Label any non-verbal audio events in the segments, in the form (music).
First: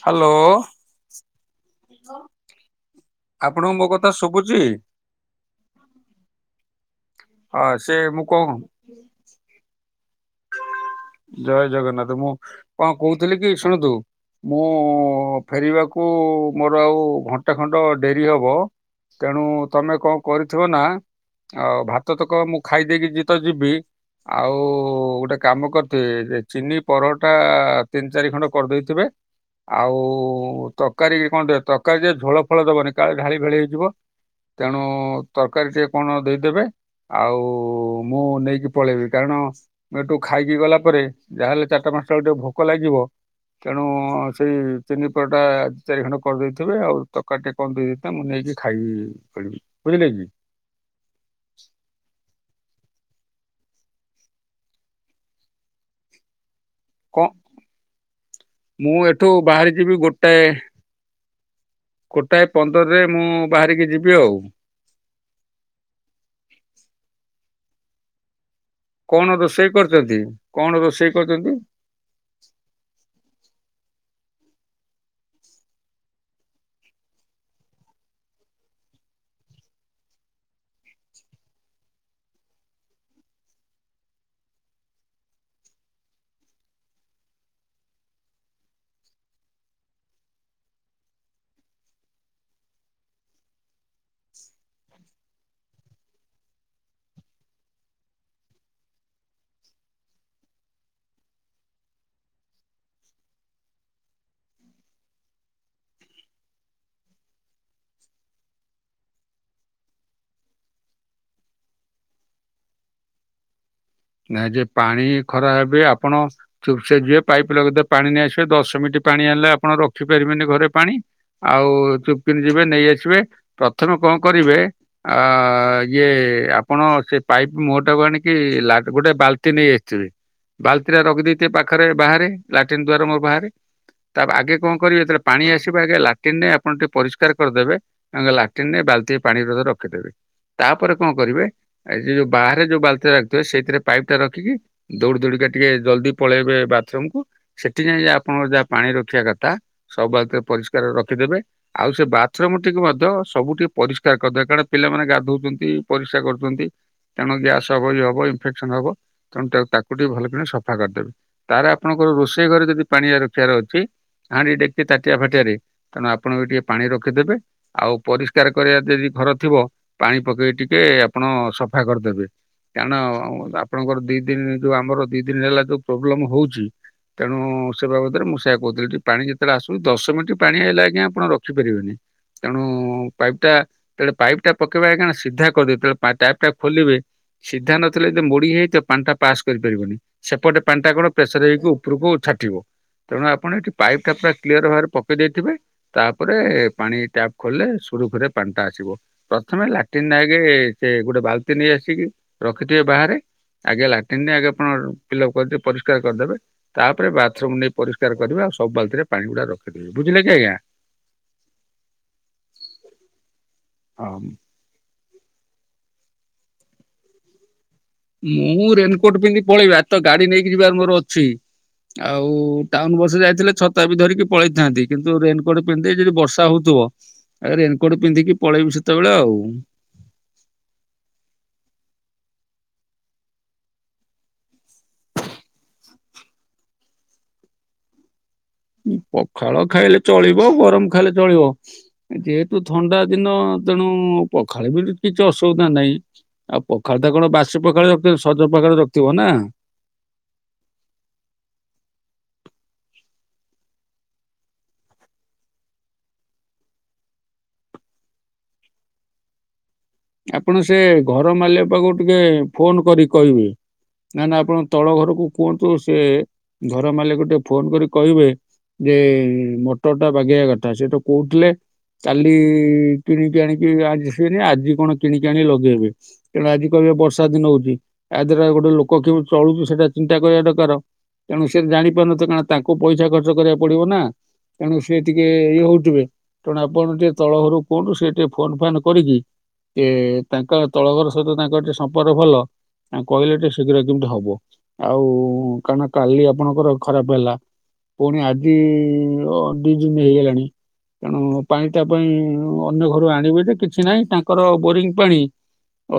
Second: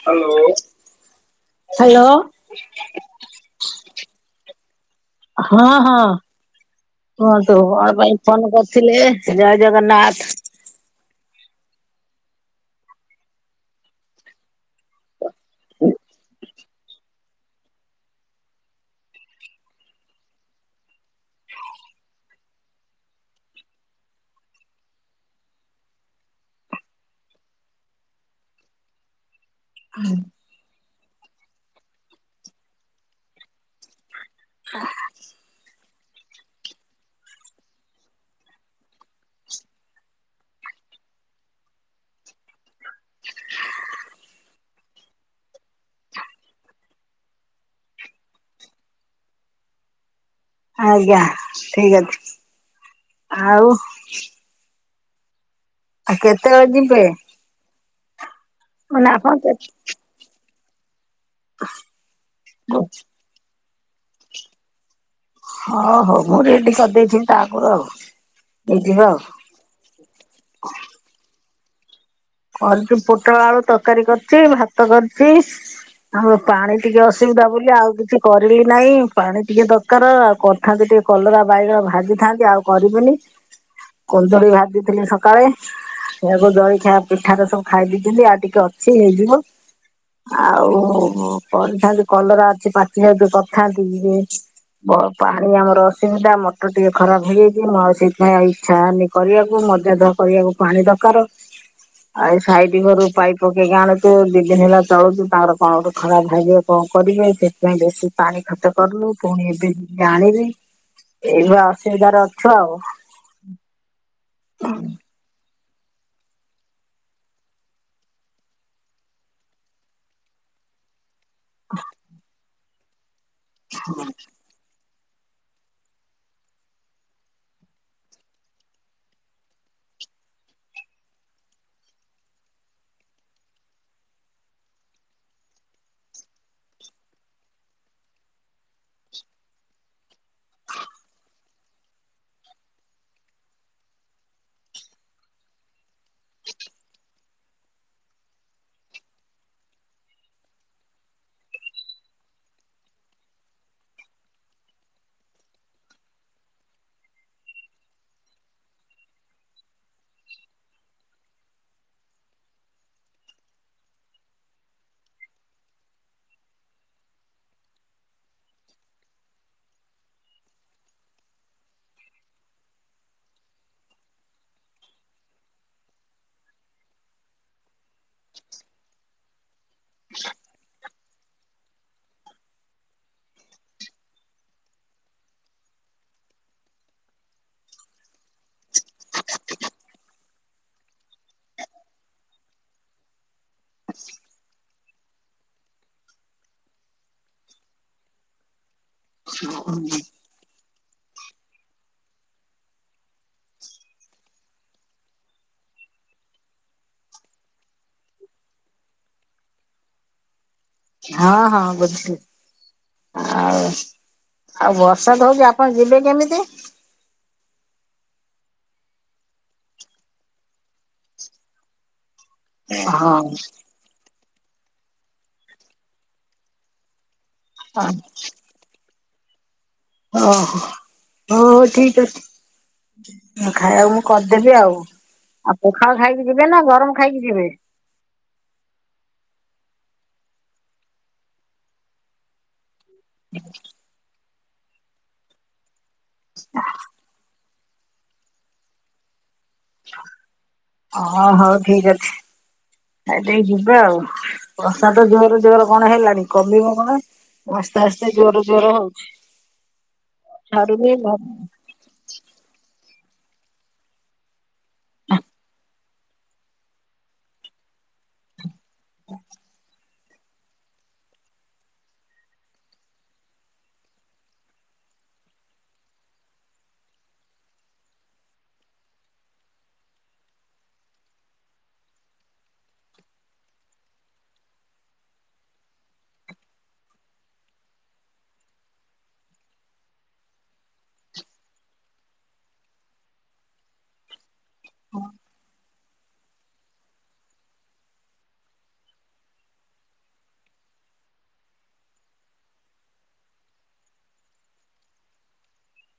Hello. Hello. ଆପଣଙ୍କୁ ମୋ କଥା ଶୁଭୁଛି? ହଁ ହଁ କୁହନ୍ତୁ ହଁ ସେ କଣ ପାଇଁ ମୁଁ ଫୋନ କଣ କରି ଥିଲେ ଜୟ ଜଗନ୍ନାଥ। ଜୟ ଜଗନ୍ନାଥ ମୁଁ କଣ କହୁଥିଲି କି ଶୁଣନ୍ତୁ। ମୁଁ ଫେରିବାକୁ ମୋର ଆଉ ଘଣ୍ଟେ ଖଣ୍ଡ ଡେରି ହବ। ତେଣୁ ତମେ କଣ କରିଥିବ ନା ଆଉ ଭାତ ତ କହ ମୁଁ ଖାଇ ଦେଇକି ଯ ତ ଯିବି ଆଉ ଗୋଟେ କାମ କରି ଚେ ଚିନି ପରଟା ତିନି ଚାରି ଖଣ୍ଡ କରିଦେଇଥିବେ। ଆଉ ତରକାରୀ କଣ ତରକାରୀ ଯେ ଝୋଳ ଫଳ ଦବନି କାଳେ ଢାଳି ଫାଳି ହେଇଯିବ। ତେଣୁ ତରକାରୀ ଟିକେ କଣ ଦେଇଦେବେ ଆଉ ମୁଁ ନେଇକି ପଳେଇବି କାରଣ ଏଠୁ ଖାଇକି ଗଲା ପରେ ଯାହାହେଲେ ଚାରଟା ପାଞ୍ଚଟା ବେଳୁ ଟିକେ ଭୋକ ଲାଗିବ। ତେଣୁ ସେଇ ଚିନି ପରଟା ଦି ଚାରି ଖଣ୍ଡ କରିଦେଇଥିବେ ଆଉ ତରକାରି ଟା କଣ ଦେଇଦେଇଥା ମୁଁ ନେଇକି ଖାଇ ପିବି ବୁଝିଲେ କି। ଆଜ୍ଞା ଠିକ ଅଛି। ଆଉ ଆଉ କେତେବେଳେ ଯିବେ? କଣ ମୁଁ ମାନେ ଆପଣ ଏଠୁ କେତେ ବାହାରି ଯିବି ଗୋଟେ। ଗୋଟାଏ ପନ୍ଦରରେ ମୁଁ ବାହାରିକି ଯିବି ଆଉ। ହଁ ହୋଉ ମୁଁ ରେଡି କରିଦେଇଥିବି ତା ଆଗରୁ ଆଉ। ନେଇଯିବା ଆଉ କଣ ରୋଷେଇ କରିଚନ୍ତି କଣ ରୋଷେଇ କରିଚନ୍ତି? କରିଚି ପୋଟଳ ଆଳୁ ତରକାରୀ କରିଚି ଭାତ କରିଚି। ଆଉ ପାଣି ଟିକେ ଅସୁବିଧା ବୋଲି ଆଉ କିଛି କରିଲି ନାହିଁ। ପାଣି ଟିକେ ଦ କାର ଆଉ କରିଥାନ୍ତି ଟିକେ କଲରା ବାଇଗଣ ଭାଜିଥାନ୍ତି ଆଉ କରିବିନି। କଦଳି ଭାଜିଥିଲି ସକାଳେ ସେଇଆକୁ ଜଳିଖିଆ ପିଠା ତ ସବୁ ଖାଇ ଦେଇଚନ୍ତି ଆଉ ଟିକେ ଅଛି ହେଇଯିବ। ଆଉ କରିଥାନ୍ତି କଲରା ଅଛି ପାଚିଯାଉଚି କରିଥାନ୍ତି ଯେ ବହେ ପାଣି ଆମର ଅସୁବିଧା ମଟର ଟିକେ ଖରାପ ହେଇଯାଇଚି ମୁଁ ଆଉ ସେଇଥିପାଇଁ ଆଉ ଇଛା ହେଇନି କରିବାକୁ ମଜା ଧୁଆ କରିବାକୁ ପାଣି ଦରକାର। ଆଉ ସାଇଟ୍ ଘରୁ ପାଇପ୍ ପକେଇକି ଆଣୁଚୁ ଦି ଦିନ ହେଲା ଚଳୁଚୁ ତାଙ୍କର କଣ ଗୋଟେ ଖରାପ ଭାଗିବ କଣ କରିବେ ସେ ପାଇଁ ବେଶୀ ପାଣି ଖର୍ଚ୍ଚ କରୁନୁ ପୁଣି ଏବେ ଯେ ଆଣିବେ। ଏଇନା ଅସୁବିଧାର ଅଛୁ ଆଉ। ନା ଯେ ପାଣି ଖରା ଏବେ ଆପଣ ଚୁପଚାପ ଯିବେ ପାଇପ୍ ଲଗେଇଦେବେ ପାଣି ନେଇ ଆସିବେ ଦଶ ମିିନିଟ ପାଣି ଆଣିଲେ ଆପଣ ରଖିପାରିବେନି ଘରେ ପାଣି। ଆଉ ଚୁପକିନି ଯିବେ ନେଇ ଆସିବେ ପ୍ରଥମେ କଣ କରିବେ ଆ ଇଏ ଆପଣ ସେ ପାଇପ୍ ମୁହଁଟାକୁ ଆଣିକି ଲା ଗୋଟେ ବାଲ୍ଟି ନେଇ ଆସିଥିବେ ବାଲ୍ଟିରେ ରଖିଦେଇଥିବେ ପାଖରେ ବାହାରେ ଲାଟିନ୍ ଦୁଆର ମୁଁହ ବାହାରେ ତା ଆଗେ କଣ କରିବେ ଯେତେବେଳେ ପାଣି ଆସିବ ଆଗେ ଲାଟିନରେ ଆପଣ ଟିକେ ପରିଷ୍କାର କରିଦେବେ ଆଗ ଲାଟିନରେ ବାଲ୍ଟିଏ ପାଣିରେ ର ରଖିଦେବେ। ତାପରେ କଣ କରିବେ ଆଉ ସେଇ ଯୋଉ ବାହାରେ ଯୋଉ ବାଲତୀ ରଖିଥିବେ ସେଇଥିରେ ପାଇପଟା ରଖିକି ଦୌଡି ଦୌଡିକା ଟିକେ ଜଲଦି ପଳେଇବେ ବାଥରୁମକୁୁ ସେଠି ଯାଇଁ ଯେ ଆପଣଙ୍କ ଯାହା ପାଣି ରଖିବା କଥା ସବୁ ବାଲ୍ଟିରେ ପରିଷ୍କାର କରି ରଖିଦେବେ ଆଉ ସେ ବାଥରୁମ ଟିକୁ ମଧ୍ୟ ସବୁ ଟିକେ ପରିଷ୍କାର କରିଦେବେ କାରଣ ପିଲାମାନେ ଗାଧୋଉଛନ୍ତି ପରିସ୍ରା କରୁଛନ୍ତି। ତେଣୁ ଗ୍ୟାସ ହବ କି ହବ ଇନଫେକ୍ସନ ହବ ତେଣୁ ତାକୁ ଟିକେ ଭଲ କିନା ସଫା କରିଦେବେ। ତାର ଆପଣଙ୍କର ରୋଷେଇ ଘରେ ଯଦି ପାଣିଆ ରଖିବାର ଅଛି ହାଣ୍ଡି, ଡେକଚି, ତାଟିଆ, ଫାଟିଆରେ ତେଣୁ ଆପଣ ବି ଟିକେ ପାଣି ରଖିଦେବେ। ଆଉ ପରିଷ୍କାର କରିବା ଯଦି ଫରକ ଥିବ ପାଣି ପକେଇ ଟିକେ ଆପଣ ସଫା କରିଦେବେ। କାରଣ ଅ ଆପଣଙ୍କର ଦି ଦିନି ଯୋଉ ଆମର ଦି ଦିନ ହେଲା ଯୋଉ ପ୍ରୋବ୍ଲେମ ହୋଉଚି ତେଣୁ ସେ ବାବଦରେ ମୁଁ ସେଇଆ କହୁଥିଲି କି ପାଣି ଯେତେବେଳେ ଆସୁଚି ଦଶ ମିନିଟ୍ ପାଣି ଆଇଲେ ଆଜ୍ଞା ଆପଣ ରଖିପାରିବେନି। ତେଣୁ ପାଇପ୍ ଟା ଯେତେଳେ ପାଇପ୍ ଟା ପକେଇବେ ଆଜ୍ଞା ସିଧା କରିଦେବେ ପାଇପଟା ଖୋଲିବେ ସିଧା ନଥି ଯେତେବେଳେ ମୋଡି ହେଇଯାଇଥିବା ପାଣିଟା ପାସ୍ କରିପାରିବନି ସେପଟେ ପାଣିଟା କଣ ପ୍ରେସର ହେଇକି ଉପରକୁ ଛାଟିବ। ତେଣୁ ଆପଣ ଏଠି ପାଇପ୍ ଟା ପୁରା କ୍ଲିୟର ଭାବରେ ପକେଇ ଦେଇଥିବେ ତାପରେ ପାଣି ଟ୍ୟାପ ଖୋଲିଲେ ସୁରୁଖୁରୁରେ ପାଣିଟା ଆସିବ। ପ୍ରଥମେ ଲାଟିନରେ ଆଗେ ସେ ଗୋଟେ ବାଲ୍ଟି ନେଇ ଆସିକି ରଖିଥିବେ ବାହାରେ ଆଗେ ଲାଟିନରେ ଆଗେ କଣ ଫିଲଅପ କରିଦେବେ ପରିଷ୍କାର କରିଦେବେ ତାପରେ ବାଥରୁମ ନେଇ ପରିସ୍କାର କରିବା ଆଉ ସବୁ ବାଲତୀରେ ପାଣିଗୁଡା ରଖିଦେବି ବୁଝିଲେ କି ଆଜ୍ଞା? ହଁ ହଁ ବୁଝିଲି ଆଉ ହଁ। ଆଉ ବର୍ଷା ତ ହୋଉଛି ଆପଣ ଯିବେ କେମିତି? ମୁଁ ରେନକୋଟ ପିନ୍ଧି ପଳେଇବି ଆଜି ତ ଗାଡି ନେଇକି ଯିବାର ମୋର ଅଛି। ଆଉ ଟାଉନ ବସରେ ହଁ ଯାଇଥିଲେ ଛତ ତା ବି ଧରିକି ପଳେଇଥାନ୍ତି କିନ୍ତୁ ରେନକୋଟ ପିନ୍ଧିଦେଇ ଯଦି ବର୍ଷା ହୋଉଥିବ ଏ ରେନକୋଟ ପିନ୍ଧିକି ପଳେଇବି ସେତେବେଳେ ଆଉ। ଓହୋ ହୋଉ ଠିକ ଅଛି। ଖାଇଆକୁ ମୁଁ କରିଦେବି ଆଉ ଆଉ ପଖାଳ ଖାଇକି ଯିବେ ନା ଗରମ ଖାଇକି ଯିବେ? ପଖାଳ ଖାଇଲେ ଚଳିବ ଗରମ ଖାଇଲେ ଚଳିବ ଯେହେତୁ ଥଣ୍ଡା ଦିନ ତେଣୁ ପଖାଳ ବି କିଛି ଅସୁବିଧା ନାହିଁ ଆଉ ପଖାଳ ତା କଣ ବାସି ପଖାଳ ରଖ ସଜ ପଖାଳରେ ରଖଥିବ ନା? ଓ ହଉ ଠିକ ଅଛି। ଆ ଟିକ ଯିବା ଆଉ ବର୍ଷା ଜୋର ଜୋର କଣ ହେଲାଣି କମିବ କଣ? ଆସ୍ତେ ଆସ୍ତେ ଜୋର ଜୋର ହଉଛି। ଆପଣ ସେ ଛାଡୁନି ଘର ମାଲିକ ପାଖକୁ ଟିକେ ଫୋନ କରି କହିବେ ନା ନା ଆପଣ ତଳ ଘରକୁ କୁହନ୍ତୁ ସେ ଘର ମାଲିକ ଟିକେ ଫୋନ କରି କହିବେ। ଯେ ମଟର ଟା ବାଗେଇବା କଥା ସେ ତ କୋହୁଥିଲେ କାଲି କିଣିକି ଆଣିକି ଆଜି ସିବେନି ଆଜି କଣ କିଣିକି ଆଣିକି ଲଗେଇବେ। ତେଣୁ ଆଜି କହିବେ ବର୍ଷା ଦିନ ହଉଛି ୟା ଦ୍ଵାରା ଗୋଟେ ଲୋକ କେମିତି ଚଳୁଚି ସେଇଟା ଚିନ୍ତା କରିବା ଦରକାର। ତେଣୁ ସେ ଜାଣିପାରୁନଥିବ କାରଣ ତାଙ୍କୁ ପଇସା ଖର୍ଚ୍ଚ କରିବାକୁ ପଡିବ ନା। ତେଣୁ ସିଏ ଟିକେ ଇଏ ହଉଥିବେ ତେଣୁ ଆପଣ ଟିକେ ତଳ ଘରୁ କୁହନ୍ତୁ ସେ ଟିକେ ଫୋନ୍ ଫନ୍ କରିକି ଯେ ତାଙ୍କ ତଳ ଘର ସହିତ ତାଙ୍କର ଟିକେ ସମ୍ପର୍କ ଭଲ। କହିଲେ ଟିକେ ଶୀଘ୍ର କେମିତି ହବ ଆଉ କାହିଁକି ନା କାଲି ଆପଣଙ୍କର ଖରାପ ହେଲା। ପୁଣି ଆଜି ଦି ଦିନ ହେଇଗଲାଣି। ତେଣୁ ପାଣି ତା ପାଇଁ ଅନ୍ୟ ଘରୁ ଆଣିବେ ଯେ କିଛି ନାହିଁ ତାଙ୍କର ବୋରିଂ ପାଣି।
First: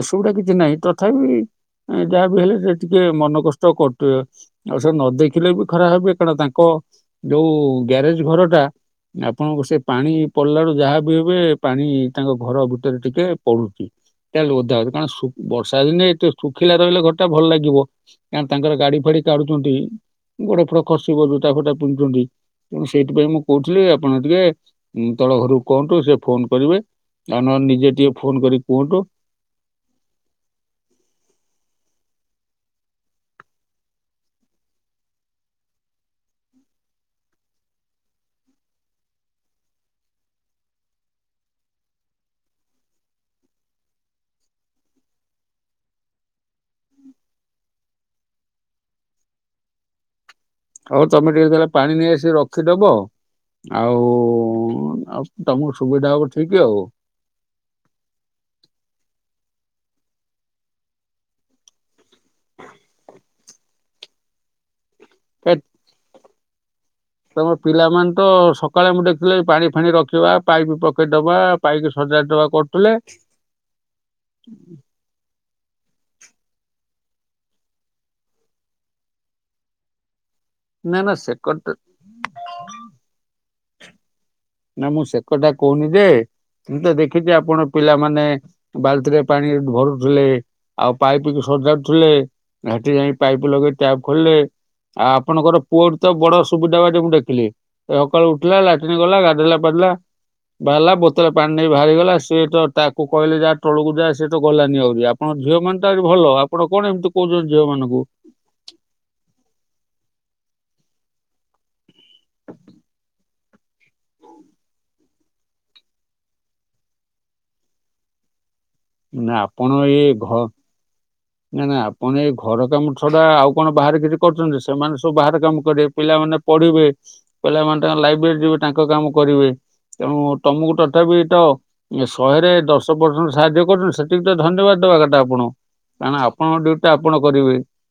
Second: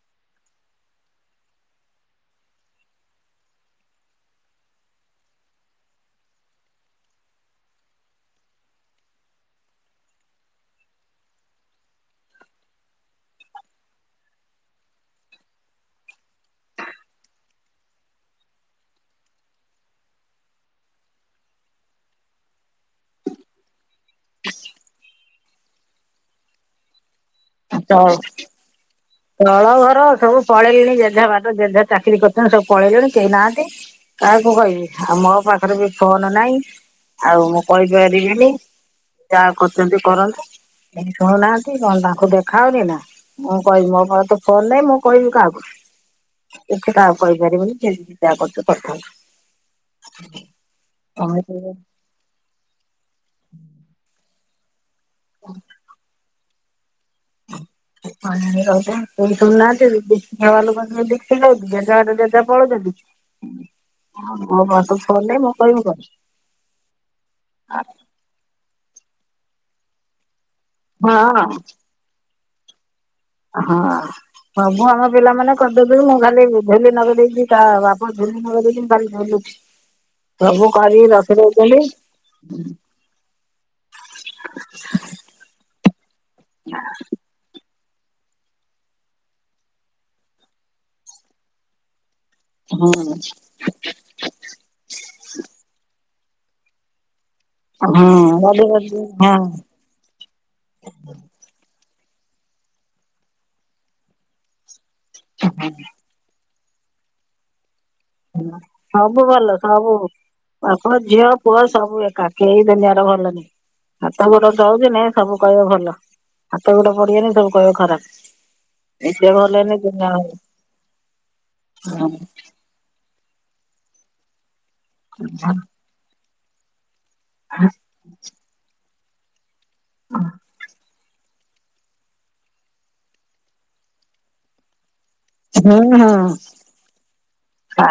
ଅସୁବିଧା କିଛି ନାହିଁ ତଥାପି ଯାହା ବିି ହେଲେ ସେ ଟିକେ ମନ କଷ୍ଟ କରୁଥିବେ। ଆଉ ସବୁ ନ ଦେଖିଲେ ବି ଖରା ହବ କାରଣ ତାଙ୍କ ଯୋଉ ଗ୍ୟାରେଜ ଘର ଟା। ଆପଣଙ୍କ ସେ ପାଣି ପଡିଲା ବଳୁ ଯାହା ବି ହେବେ ପାଣି ତାଙ୍କ ଘର ଭ ରେ ଟିକେ ପଡୁଛି। ଖାଲି ଓଦା ହୋଉଚି କାରଣ ବର୍ଷା ଦିନେ ଏ ଶୁଖିଲା ରହିଲେ ଘରଟା ଭଲ ଲାଗିବ। କା ତାଙ୍କର ଗାଡି ଫାଡି କାଢୁଛନ୍ତି ଗୋଡ ଫଡ ଖସିବ ଜୋତା ଫୋତା ପିନ୍ଧୁଛନ୍ତି। ତେଣୁ ସେଇଥିପାଇଁ ମୁଁ କହୁଥିଲି ଆପଣ ଟିକେ ତଳ ଘରକୁ କୁହନ୍ତୁ ସେ ଫୋନ କରିବେ ଆ ନହଲେ ନିଜେ ତଳ ଟିକେ ଫୋନ କରିକି କୁହନ୍ତୁ। ତଳ ଘର ସବୁ ପଳେଇଲିଣି ଜେଝେ ବାଦ ଜେଯାହା ଚାକିରି କରି କି ସବୁ ପଳେଇଲେଣି କେହି ନାହାନ୍ତି। କାହାକୁ କହିବି ଆଉ ମୋ ପାଖରେ ବି ଫୋନ ନାଇଁ। ଆଉ ମୁଁ କହିପାରିବିନି ଯାହା କରୁଛନ୍ତି କରନ୍ତୁ। ଏ ଶୁଣୁନାହାନ୍ତି କଣ ତାଙ୍କୁ ଦେଖ ହାଉନି ନା ମୁଁ କହିବି ମୋ ମୋର ତ ଫୋନ ନାହିଁ ମୁଁ କହିବି କାହାକୁ? ତ ତାହାକୁ କହିପାରିବନି ସେ ଯାହା କରୁଥାନ୍ତୁ। ହଉ ତମେ ଟିକେ ତାହଲେ ପାଣି ନେଇ ଆସିିକ ରଖିଦବ। ଆଉ ଆଉ ତମକୁ ସୁବିଧା ହବ ଠିକ୍ ଆଉ। ର କେ ଶୁନାହାନ୍ତି ଦେଖି (unintelligible) ଦେଖି ଯେଝା ଯାହା ବାଟେ ପଳଉଛନ୍ତି। ମୋର ତ ଫୋନ୍ ନାହିଁ ମୁଁ ଏ କରିବି କଣ। ତମ ପିଲାମାନେ ତ ସକାଳେ ମୁଁ ଦେଖିଲେ ପାଣି ଫାଣି ରଖିବା ପାଇପ୍ ପକେଇ ଦବା ହଁ ପାଇପ୍ ହଜାର ଟଙ୍କା କରୁଥିଲେ। ହଁ ସବୁ ଆମ ପିଲାମାନେ। କରିଦେବି ମୁଁ ଖାଲି ଧୁଲି ନଗର ଦେଇକି ତା ବାପା ଧୋଲି ନଗର ଦେଇକି ମୁଁ ଖାଲି ଧୁଲୁଛି। ସବୁ ନା କରିକି ନା ସେ କଥା ରଖିଦଉଛନ୍ତି। ନା ମୁଁ ସେ କଥା କହୁନି ଯେ ମୁ ତ ଦେଖିଛି ଆପଣ ପିଲାମାନେ। ବାଲ୍ତିରେ ପାଣି ଭରୁଥିଲେ ଆଉ ପାଇପ୍ କି ସଜାଡୁଥିଲେ। ସେଠି ଯାଇ ହୁଁ ପାଇପ୍ ଲଗେଇ ଟ୍ୟାପ୍ ଖୋଲିଲେ ଆଉ ଆପଣଙ୍କର ପୁଅଠ ତ ବଡ ସୁବିଧା ବା ଯେ ମୁଁ ଦେଖିଲି। ସକାଳୁ ଉଠିଲା ଲାଟିନ ହୁଁ ଗଲା ହଁ। ଗାଧେଲା ପାଧେଇଲା ବାହାରିଲା ବୋତଲ। ପାଣି ନେଇ ବାହାରିଗଲା ସିଏ ତ ତାକୁ କହିଲେ ଯାହା ତଳକୁ ଯାଏ ସେଏ ତ ଗଲାନି ଆହୁରି ଆପଣଙ୍କ ଝିଅ ମାନେ ଭଲ ଆପଣ କଣ ଏମିତି କହୁଛନ୍ତି ଝିଅ ମାନଙ୍କୁ। ସବୁ ଭଲ ସବୁ ଆପଣ ଝିଅ ପୁଅ ସବୁ। (unintelligible) ହାତ ଗୋଡ ଜଳଛି ନାଇ ସବୁ କହିବ ଭଲ ହାତ ଗୋଡ ପଡିିବନି ସବୁ କହିବ ଖରାପ। ଏତେ ନା ଭଲନି ଦୁନିଆ ଆଉ ନାଇଁ ନାଇଁ ଆପଣ ଏଇ ଘର କାମ ଛଡା ଆଉ କଣ ବାହାରେ କିଛି କରୁଛନ୍ତି? ସେମାନେ ସବୁ ବାହାର କାମ କରିବେ ପିଲାମାନେ ପଢିବେ। ପିଲାମାନେ ତାଙ୍କ ଲାଇବ୍ରେରୀ ଯିବେ ତାଙ୍କ କାମ କରିବେ। ତେଣୁ ତମକୁ ତଥାପି ତ ଶହେରେ ଦଶ ପରସେଣ୍ଟ ସାହାଯ୍ୟ କରୁଛନ୍ତି। ସେତିକି ତ ଧନ୍ୟବାଦ ଦବା କଥା ଆପଣ। କାରଣ ହୁଁ ଆପଣଙ୍କ ଡ୍ୟୁଟି ଟା ଆପଣ କରିବେ। ଖା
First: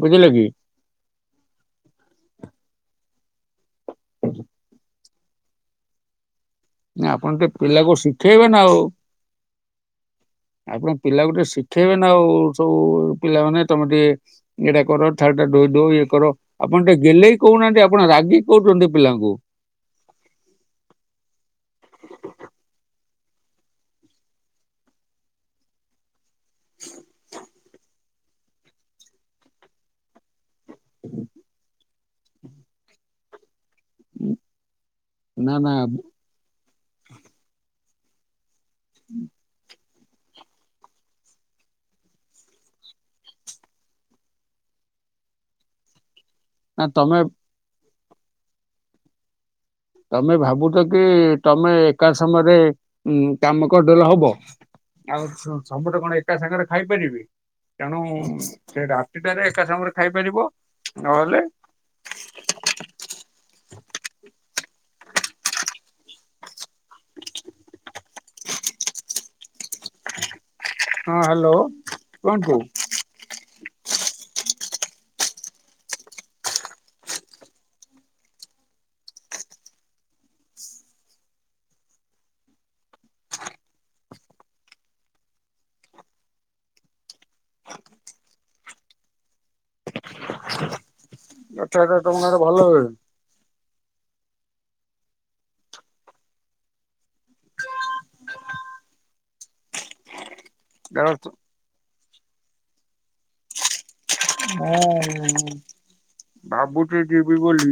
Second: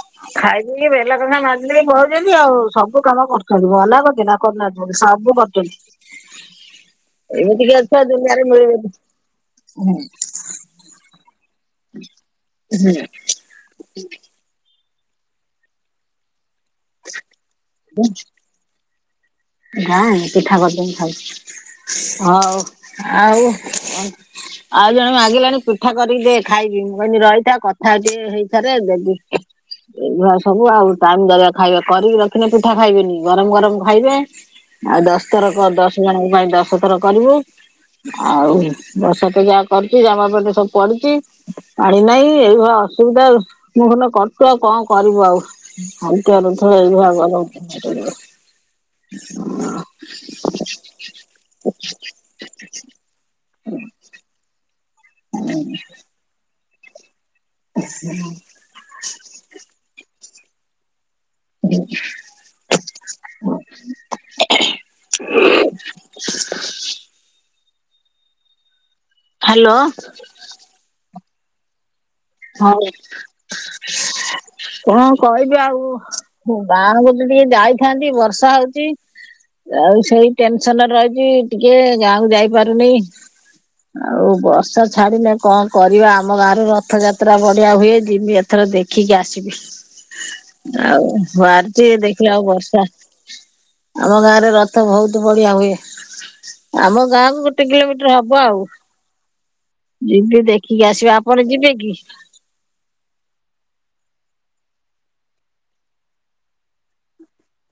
ବୁଝିଲେ କି ଖାଇ ବେଲା କଂସା ମଜିଦେଇ ପଳାଉଛନ୍ତି ଆଉ ସବୁ କାମ କରୁଛନ୍ତି। ମନା କରୁଚି ନା କରୁନାହାନ୍ତି ବୋଲି ସବୁ କାମ କରୁଛନ୍ତି। ଆପଣ ଟିକେ ଏମିତିକା ପିଲାକୁ ଛୁଆ ଦୁନିଆରେ ଶିଖେଇବେ ନା ଆଉ। ମିଳିବେନି। ହୁଁ ଆପଣ ପିଲା କୁ ଟିକେ ଶିଖେଇବେ ନା ଆଉ ସବୁ ହୁଁ ପିଲାମାନେ ତମେ ଟିକେ ଏଇଟା କର ଥାର ଟା ଧୋଇ ଦଉ ଇଏ କର ଆପଣ ଟିକେ ଗେହ୍ଲେଇ କହୁନାହାନ୍ତି। ଆପଣ ରାଗିକି କହୁଛନ୍ତି ପିଲାଙ୍କୁ। ନାଇଁ ପିଠା କରୁଦେ ମୁଁ ଖାଇବି। ହଉ ଆଉ ଆଃ ଆଉ ଜଣେ ମାଗିଲାଣି ପିଠା କରିକି ଦେ। ଖାଇବି ମୁଁ କହିନି ରହିଥା କଥା ଟିକେ ହେଇସାରେ ଦେବି। ଏଇ ଭଳିଆ ସବୁ ଆଉ ଟାଇମ୍ ଦେବେ ଖାଇବା କରିକି ରଖିନେ ପିଠା ଖାଇବେନି ଗରମ ଗରମ ଖାଇ ଆଉ ଦଶ ଥର ନା କ ନା ଦଶ ଜଣଙ୍କ ପାଇଁ ଦଶ ଥର କରିବୁ ଆଉ ବର୍ଷା ତ ଯାହା କରୁଚି ଜାମା ପେଣ୍ଟ ସବୁ ପଡି଼ଚି ପାଣି ନାଇଁ ଏଇ ଭ ଅସୁବିଧା ଆଉ। ମୁଁ ହେଲେ କରୁଚି ଆଉ କଁ କରିବୁ ଆଉ ଖାଉଟିଆ ର ଥଳେ ନା ଏଇ ଭଳିଆ ତମେ ଗରମ କେନେ କରିବ? ହଁ। ତମେ ଭାବୁଚ କି ତମେ ଏକା ସମୟରେ ଉଁ କାମ କରିଦେଲେ ହବ? ଆଉ ସ ସମତେ କଣ ଏକା ସାଙ୍ଗରେ ଖାଇପାରିବେ ତେଣୁ ସେ ରାତିଟାରେ ଏକା ସାଙ୍ଗରେ ଖାଇପାରିବ ନହେଲେ ଉଁ ହାଲୋ। ହଁ ହାଲୋ। ହଉ। କଣ କହିବି ଆଉ ଗାଁ ବୁଲି ଟିକେ ଯାଇଥାନ୍ତି ବର୍ଷା ହଉଚି। ଆଉ ସେଇ ଟେନସନ୍ ରହିଚି ଟିକେ ଗାଁକୁ ଯାଇପାରୁନେଇ। ଆଉ ବର୍ଷା ଛାଡ଼ିଲେ କଁ କରିବା ଆମ ଗାଁରେ ରଥଯା ତ୍ରା ବଢ଼ିଆ ହୁଏ ଯିମି ଏଥର ଦେଖିକି ଆସିବି ଆଉ ଭାରଚି ରଥଯାତ୍ରା ତମ ଗାଁରେ ଦେଖିଲାଉ ଭଲ ବର୍ଷା ହୁଏ? ଆମ ଗାଁରେ ରଥ ଭଉତ ବଢ଼ିଆ ହୁଏ। ଆମ ଗାଁକୁ ଗୋଟେ କିଲୋମିଟର୍ ହବ ଆଉ। ଯିବି ଦେଖିକି ଆସିବା। ଆପଣ ଯିବେ କି? ମୁଁ ଭାବୁଚି ଯିବି ବୋଲି।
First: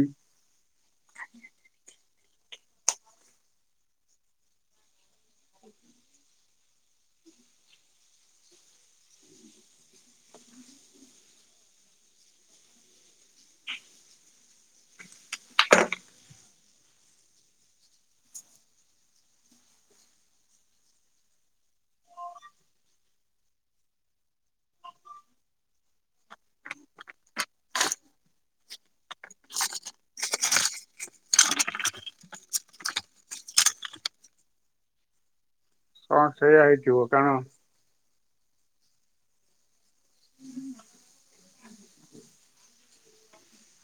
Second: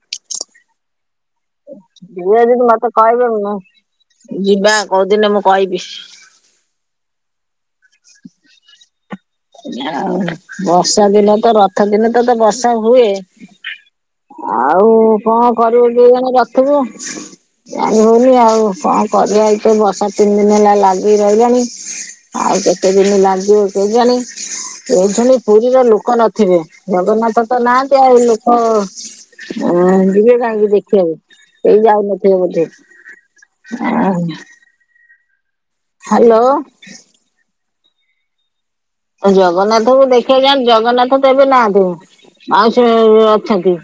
ଯିବେ ଯିଦି ମତେ କହିବେ ମୁଁ ଯିବା କୋଉ ଦିନେ ମୁଁ କହିବି। ଆଉ ବର୍ଷା ଦିନ ତ ରଥ ଦିନ ତ ତ ବର୍ଷା ହୁଏ। ଆଉ କଁ କରିବୁ କେଇଜାଣି ରଥକୁ? ଜାଣି ହୋଉନି ଆଉ କଣ କରିବା ଏଇ ତ ବର୍ଷା ତିନି ଦିନ ହେଲା ଲାଗିକି ରହିଲାଣି। ଆଉ କେତେ ଦିନ ଲାଗିବ କେଜାଣି? ଏଇ କ୍ଷଣି ପୁରୀର ଲୋକ ନଥିବେ ଜଗନ୍ନାଥ ତ ନାହାନ୍ତି ଆଉ ଲୋକ ହଁ ଯିବେ କାହିଁକି ଦେଖିବାକୁ କେହି ଯାଉନଥିବେ ବୋଧେ? ଆ ହୁଁ। ହଁ ସେଇଆ ହେଇଥିବ କାଣ ତ ଜଗନ୍ନାଥଙ୍କୁ ଦେଖିଆକୁ ଯାଆନ୍ତି ଜଗନ୍ନାଥ ତ ଏବେ ନାହାନ୍ତି। ମାଉସୀ ଘରେ ଅଛନ୍ତି।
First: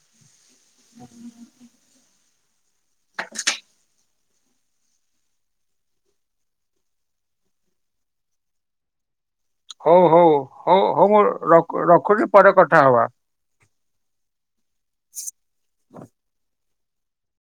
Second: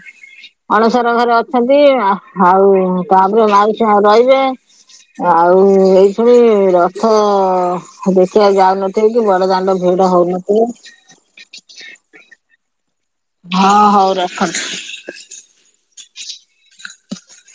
ଅଣସର ଘରେ ଅଛନ୍ତି ଆଉ ଆଉ ତାପରେ ମାଉସୀ ହଁ ରହିବେ। ଆଉ ଏଇଥିରେ ରଥ ଦେଖିବାକୁ ଯାଉନଥିବେ କି ବଡ଼ ଦାଣ୍ଡ ହଉ ଭିଡ଼ ହଉ ହଉନ ହଉ ହଉ ମୁଁ ରଖ୍ ରଖୁଚି ପରେ କଥା ହବା। ହଁ ହଉ ରଖନ୍ତୁ।